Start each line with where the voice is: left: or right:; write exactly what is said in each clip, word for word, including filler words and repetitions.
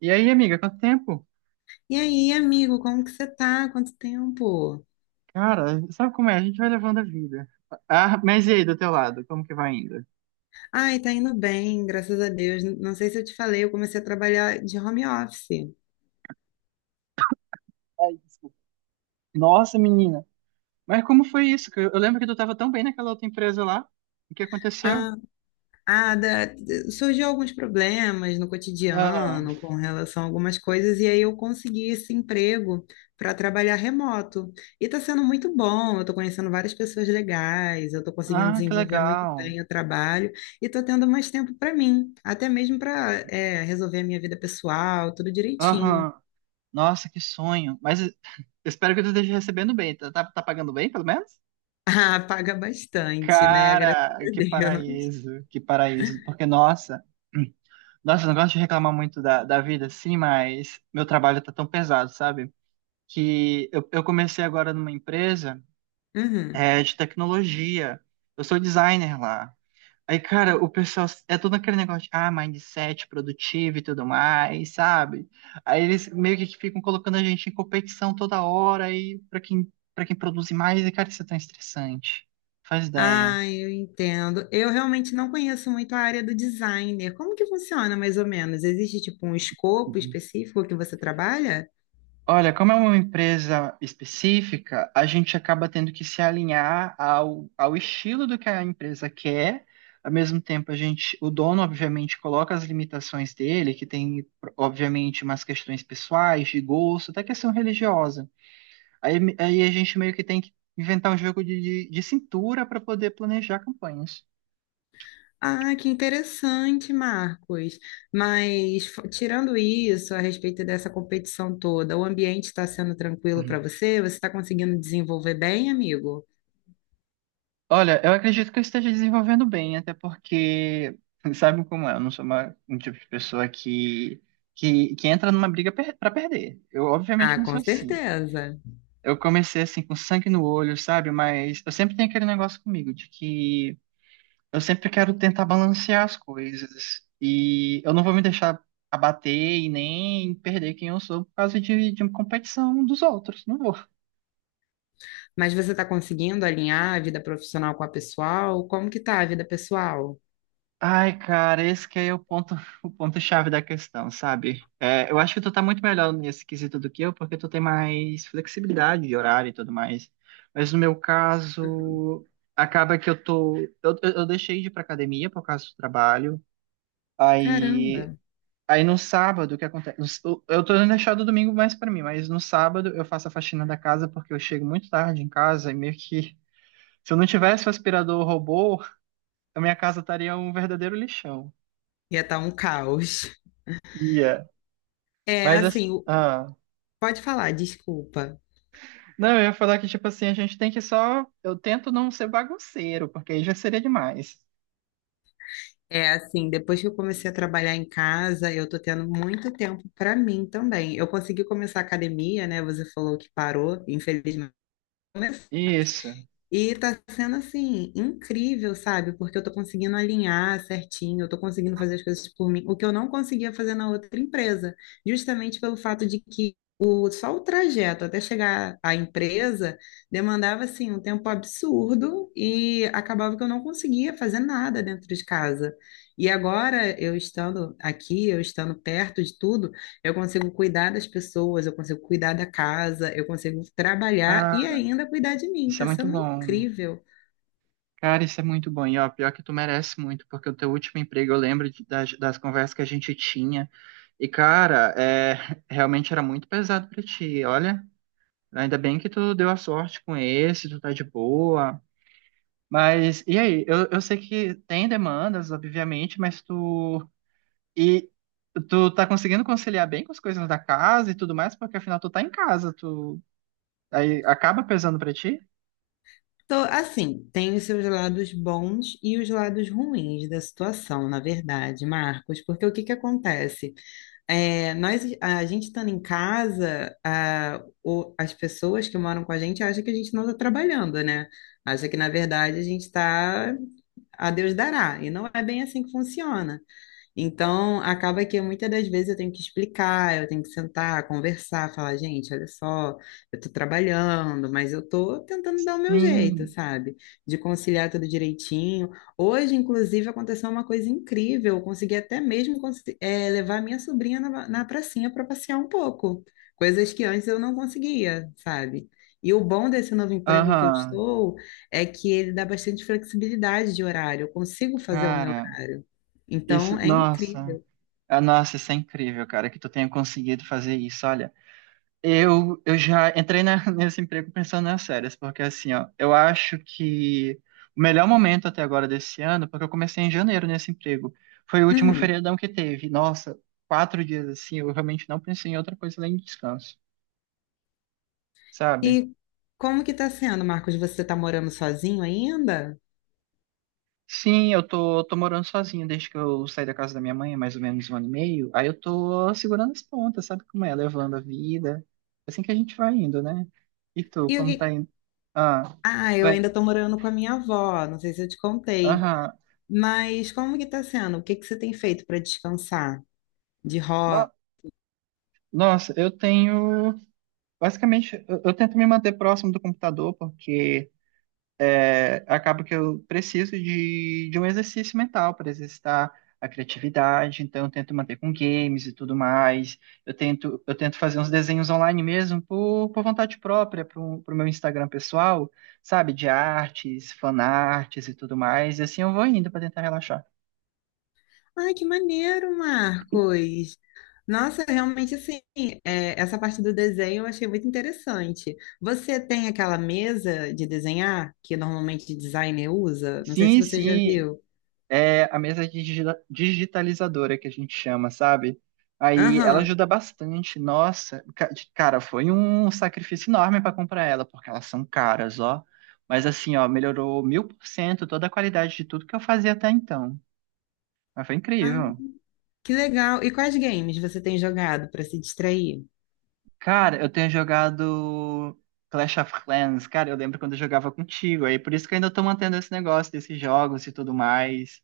right: E aí, amiga, quanto tempo?
left: E aí, amigo, como que você tá? Quanto tempo?
right: Cara, sabe como é? A gente vai levando a vida. Ah, mas e aí, do teu lado, como que vai ainda?
left: Ai, tá indo bem, graças a Deus. Não sei se eu te falei, eu comecei a trabalhar de home office.
right: Ai, desculpa. Nossa, menina. Mas como foi isso? Que Eu eu lembro que tu tava tão bem naquela outra empresa lá. O que aconteceu?
left: Ah, ah, da- surgiu alguns problemas no
right: Ah,
left: cotidiano com relação a algumas coisas, e aí eu consegui esse emprego para trabalhar remoto. E tá sendo muito bom, eu tô conhecendo várias pessoas legais, eu tô conseguindo
right: ah, que
left: desenvolver muito
right: legal.
left: bem o trabalho e tô tendo mais tempo para mim, até mesmo para resolver a minha vida pessoal, tudo direitinho.
right: Aham. Nossa, que sonho. Mas eu espero que tu esteja recebendo bem. Tá, tá, tá pagando bem, pelo menos?
left: Ah, paga bastante, né? Graças
right: Cara,
left: a
right: que
left: Deus.
right: paraíso, que paraíso. Porque, nossa, nossa, eu não gosto de reclamar muito da, da vida, sim, mas meu trabalho tá tão pesado, sabe? Que eu, eu comecei agora numa empresa
left: Uhum.
right: é, de tecnologia. Eu sou designer lá. Aí, cara, o pessoal é todo aquele negócio de ah, mindset produtivo e tudo mais, sabe? Aí eles meio que ficam colocando a gente em competição toda hora aí para quem para quem produz mais, e cara, isso é tão estressante. Faz ideia.
left: Ah, eu entendo. Eu realmente não conheço muito a área do designer. Como que funciona, mais ou menos? Existe, tipo, um escopo específico que você trabalha?
right: Olha, como é uma empresa específica, a gente acaba tendo que se alinhar ao, ao estilo do que a empresa quer. Ao mesmo tempo, a gente, o dono, obviamente, coloca as limitações dele, que tem, obviamente, umas questões pessoais, de gosto, até questão religiosa. Aí, aí a gente meio que tem que inventar um jogo de, de, de cintura para poder planejar campanhas.
left: Ah, que interessante, Marcos. Mas, f- tirando isso, a respeito dessa competição toda, o ambiente está sendo tranquilo para você? Você está conseguindo desenvolver bem, amigo?
right: Olha, eu acredito que eu esteja desenvolvendo bem, até porque, sabe como é, eu não sou uma, um tipo de pessoa que, que, que entra numa briga per para perder. Eu, obviamente,
left: Ah,
right: não
left: com
right: sou assim.
left: certeza.
right: Eu comecei, assim, com sangue no olho, sabe? Mas eu sempre tenho aquele negócio comigo de que eu sempre quero tentar balancear as coisas. E eu não vou me deixar abater e nem perder quem eu sou por causa de, de uma competição dos outros. Não vou.
left: Mas você está conseguindo alinhar a vida profissional com a pessoal? Como que tá a vida pessoal?
right: Ai, cara, esse que é o ponto, o ponto-chave da questão, sabe? É, eu acho que tu tá muito melhor nesse quesito do que eu, porque tu tem mais flexibilidade de horário e tudo mais. Mas no meu caso, acaba que eu tô. Eu, eu eu deixei de ir pra academia por causa do trabalho. Aí,
left: Caramba,
right: aí no sábado, o que acontece? Eu eu tô deixando o domingo mais pra mim, mas no sábado eu faço a faxina da casa porque eu chego muito tarde em casa e meio que. Se eu não tivesse o aspirador robô, a minha casa estaria um verdadeiro lixão.
left: ia estar um caos.
right: Ia.
left: É
right: Mas, as-
left: assim, o-
right: ah,
left: Pode falar, desculpa.
right: não, eu ia falar que, tipo assim, a gente tem que só. Eu tento não ser bagunceiro, porque aí já seria demais.
left: É assim, depois que eu comecei a trabalhar em casa, eu tô tendo muito tempo para mim também. Eu consegui começar a academia, né? Você falou que parou, infelizmente.
right: Isso.
left: E tá sendo assim, incrível, sabe? Porque eu tô conseguindo alinhar certinho, eu tô conseguindo fazer as coisas por mim, o que eu não conseguia fazer na outra empresa, justamente pelo fato de que o, só o trajeto até chegar à empresa demandava assim um tempo absurdo e acabava que eu não conseguia fazer nada dentro de casa. E agora, eu estando aqui, eu estando perto de tudo, eu consigo cuidar das pessoas, eu consigo cuidar da casa, eu consigo trabalhar e
right: Cara,
left: ainda cuidar de mim.
right: isso é
left: Tá
right: muito
left: sendo
right: bom.
left: incrível.
right: Cara, isso é muito bom. E, ó, pior que tu merece muito, porque o teu último emprego, eu lembro de- das, das conversas que a gente tinha. E, cara, é, realmente era muito pesado pra ti. Olha, ainda bem que tu deu a sorte com esse, tu tá de boa. Mas, e aí? Eu, eu sei que tem demandas, obviamente, mas tu. E tu tá conseguindo conciliar bem com as coisas da casa e tudo mais, porque afinal tu tá em casa, tu aí acaba pesando pra ti?
left: Tô, assim, tem os seus lados bons e os lados ruins da situação, na verdade, Marcos, porque o que que acontece? É, nós, a gente estando em casa, a, o- as pessoas que moram com a gente acham que a gente não está trabalhando, né? Acha que, na verdade, a gente está a Deus dará. E não é bem assim que funciona. Então, acaba que muitas das vezes eu tenho que explicar, eu tenho que sentar, conversar, falar, gente, olha só, eu tô trabalhando, mas eu tô tentando dar o meu jeito,
right: Sim.
left: sabe? De conciliar tudo direitinho. Hoje, inclusive, aconteceu uma coisa incrível, eu consegui até mesmo consi- eh, levar minha sobrinha na, na pracinha para passear um pouco, coisas que antes eu não conseguia, sabe? E o bom desse novo emprego que eu
right: Aham.
left: estou é que ele dá bastante flexibilidade de horário, eu consigo fazer o meu
right: Cara,
left: horário. Então
right: isso,
left: é
right: nossa.
left: incrível.
right: Ah, nossa, isso é incrível, cara, que tu tenha conseguido fazer isso. Olha, eu eu já entrei na- nesse emprego pensando nas séries, porque assim, ó, eu acho que o melhor momento até agora desse ano, porque eu comecei em janeiro nesse emprego, foi o último
left: Uhum.
right: feriadão que teve. Nossa, quatro dias assim, eu realmente não pensei em outra coisa além de descanso. Sabe?
left: E como que tá sendo, Marcos? Você tá morando sozinho ainda?
right: Sim, eu tô, tô morando sozinho desde que eu saí da casa da minha mãe, há mais ou menos um ano e meio. Aí eu tô segurando as pontas, sabe como é? Levando a vida. É assim que a gente vai indo, né? E tu,
left: E o
right: como
left: que...
right: tá indo? Ah,
left: Ah, eu
right: vai.
left: ainda tô morando com a minha avó, não sei se eu te contei.
right: Aham.
left: Mas como que tá sendo? O que que você tem feito para descansar? De hobby?
right: No- Nossa, eu tenho. Basicamente, eu, eu tento me manter próximo do computador, porque. É, acaba que eu preciso de, de um exercício mental para exercitar a criatividade, então eu tento manter com games e tudo mais. Eu tento, eu tento fazer uns desenhos online mesmo por, por vontade própria, para o meu Instagram pessoal, sabe? De artes, fanarts e tudo mais. E assim eu vou indo para tentar relaxar.
left: Ai, que maneiro, Marcos! Nossa, realmente assim, é, essa parte do desenho eu achei muito interessante. Você tem aquela mesa de desenhar que normalmente designer usa? Não sei se
right: Sim,
left: você já
right: sim.
left: viu.
right: É a mesa digi- digitalizadora que a gente chama, sabe? Aí ela
left: Aham.
right: ajuda bastante. Nossa, ca- cara, foi um sacrifício enorme para comprar ela, porque elas são caras, ó. Mas assim, ó, melhorou mil por cento toda a qualidade de tudo que eu fazia até então. Mas foi
left: Ah,
right: incrível.
left: que legal. E quais games você tem jogado para se distrair?
right: Cara, eu tenho jogado Clash of Clans, cara, eu lembro quando eu jogava contigo, aí por isso que eu ainda tô mantendo esse negócio desses jogos e tudo mais.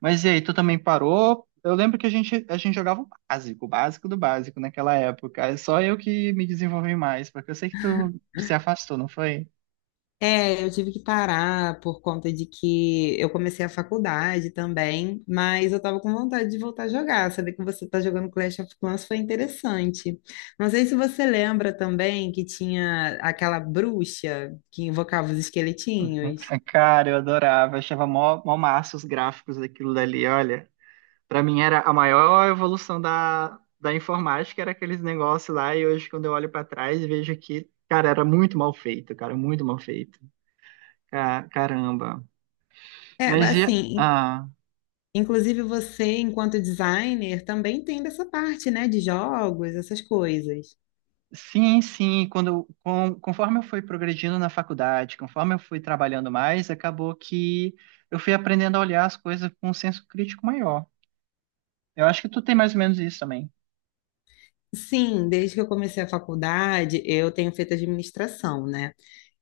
right: Mas e aí, tu também parou? Eu lembro que a gente, a gente jogava o básico, o básico do básico naquela época. É só eu que me desenvolvi mais, porque eu sei que tu se afastou, não foi?
left: É, eu tive que parar por conta de que eu comecei a faculdade também, mas eu tava com vontade de voltar a jogar. Saber que você tá jogando Clash of Clans foi interessante. Não sei se você lembra também que tinha aquela bruxa que invocava os esqueletinhos.
right: Cara, eu adorava, achava mó, mó massa os gráficos daquilo dali, olha. Para mim era a maior evolução da, da informática, era aqueles negócios lá, e hoje quando eu olho para trás, vejo que, cara, era muito mal feito, cara, muito mal feito. Ca- Caramba.
left: É,
right: Mas e,
left: assim,
right: ah,
left: inclusive você, enquanto designer, também tem dessa parte, né, de jogos, essas coisas.
right: sim, sim, quando, eu- com- conforme eu fui progredindo na faculdade, conforme eu fui trabalhando mais, acabou que eu fui aprendendo a olhar as coisas com um senso crítico maior. Eu acho que tu tem mais ou menos isso também.
left: Sim, desde que eu comecei a faculdade, eu tenho feito administração, né?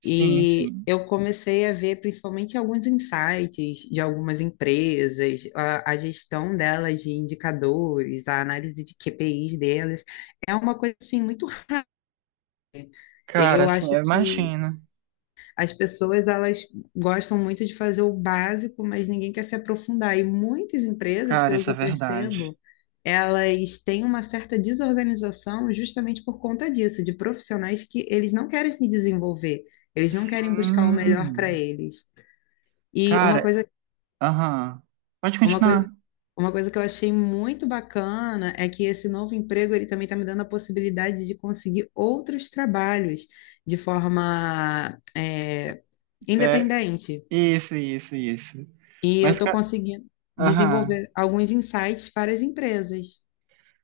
right: Sim,
left: E
right: sim.
left: eu comecei a ver principalmente alguns insights de algumas empresas, a, a gestão delas de indicadores, a análise de Q P I s delas. É uma coisa assim muito.
right: Cara,
left: Eu
right: assim,
left: acho
right: eu
left: que
right: imagino.
left: as pessoas elas gostam muito de fazer o básico, mas ninguém quer se aprofundar. E muitas empresas,
right: Cara,
left: pelo que
right: isso é
left: eu
right: verdade.
left: percebo, elas têm uma certa desorganização justamente por conta disso, de profissionais que eles não querem se desenvolver, eles não querem buscar o melhor para
right: Sim.
left: eles. E uma
right: Cara,
left: coisa,
right: aham. Pode
left: uma coisa,
right: continuar.
left: uma coisa que eu achei muito bacana é que esse novo emprego ele também está me dando a possibilidade de conseguir outros trabalhos de forma é,
right: É,
left: independente.
right: isso, isso, isso.
left: E eu
right: Mas,
left: estou
right: cara,
left: conseguindo
right: aham.
left: desenvolver alguns insights para as empresas.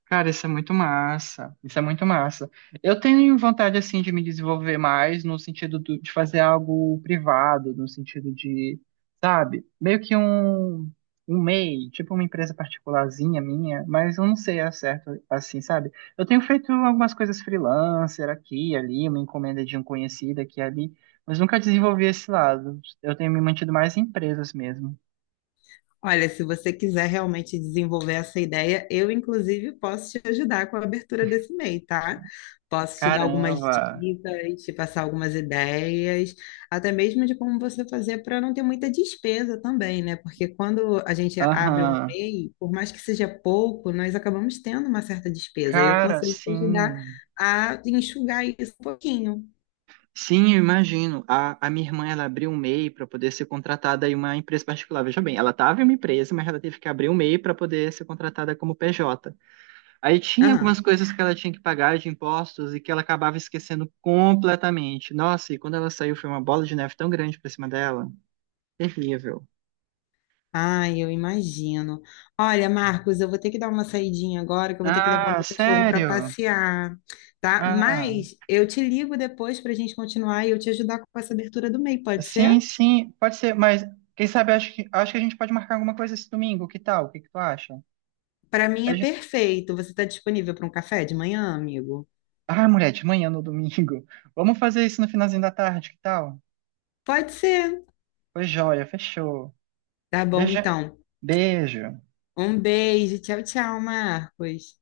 right: Cara, isso é muito massa. Isso é muito massa. Eu tenho vontade, assim, de me desenvolver mais no sentido do- de fazer algo privado, no sentido de, sabe, meio que um, um, MEI, tipo uma empresa particularzinha minha, mas eu não sei a certo, assim, sabe? Eu tenho feito algumas coisas freelancer aqui e ali, uma encomenda de um conhecido aqui e ali, mas nunca desenvolvi esse lado. Eu tenho me mantido mais em empresas mesmo.
left: Olha, se você quiser realmente desenvolver essa ideia, eu, inclusive, posso te ajudar com a abertura desse mail, tá? Posso te dar algumas
right: Caramba!
left: dicas, te passar algumas ideias, até mesmo de como você fazer para não ter muita despesa também, né? Porque quando a gente abre um
right: Aham.
left: mail, por mais que seja pouco, nós acabamos tendo uma certa despesa. E eu
right: Cara,
left: consigo te ajudar
right: sim.
left: a enxugar isso um pouquinho.
right: Sim, eu imagino. A, a minha irmã, ela abriu um MEI para poder ser contratada em uma empresa particular. Veja bem, ela estava em uma empresa, mas ela teve que abrir um MEI para poder ser contratada como P J. Aí tinha
left: Aham.
right: algumas coisas que ela tinha que pagar de impostos e que ela acabava esquecendo completamente. Nossa, e quando ela saiu foi uma bola de neve tão grande para cima dela. Terrível.
left: Ai, eu imagino. Olha, Marcos, eu vou ter que dar uma saidinha agora, que eu vou ter que levar
right: Ah,
left: meu cachorro para
right: sério?
left: passear, tá?
right: Ah,
left: Mas eu te ligo depois para a gente continuar e eu te ajudar com essa abertura do M E I, pode ser?
right: sim, sim, pode ser, mas quem sabe acho que acho que a gente pode marcar alguma coisa esse domingo, que tal? O que que tu acha?
left: Para mim é perfeito. Você está disponível para um café de manhã, amigo?
right: Ah, mulher, de manhã no domingo. Vamos fazer isso no finalzinho da tarde, que tal?
left: Pode ser.
right: Foi joia, fechou.
left: Tá bom,
right: Beijo.
left: então.
right: Beijo.
left: Um beijo. Tchau, tchau, Marcos.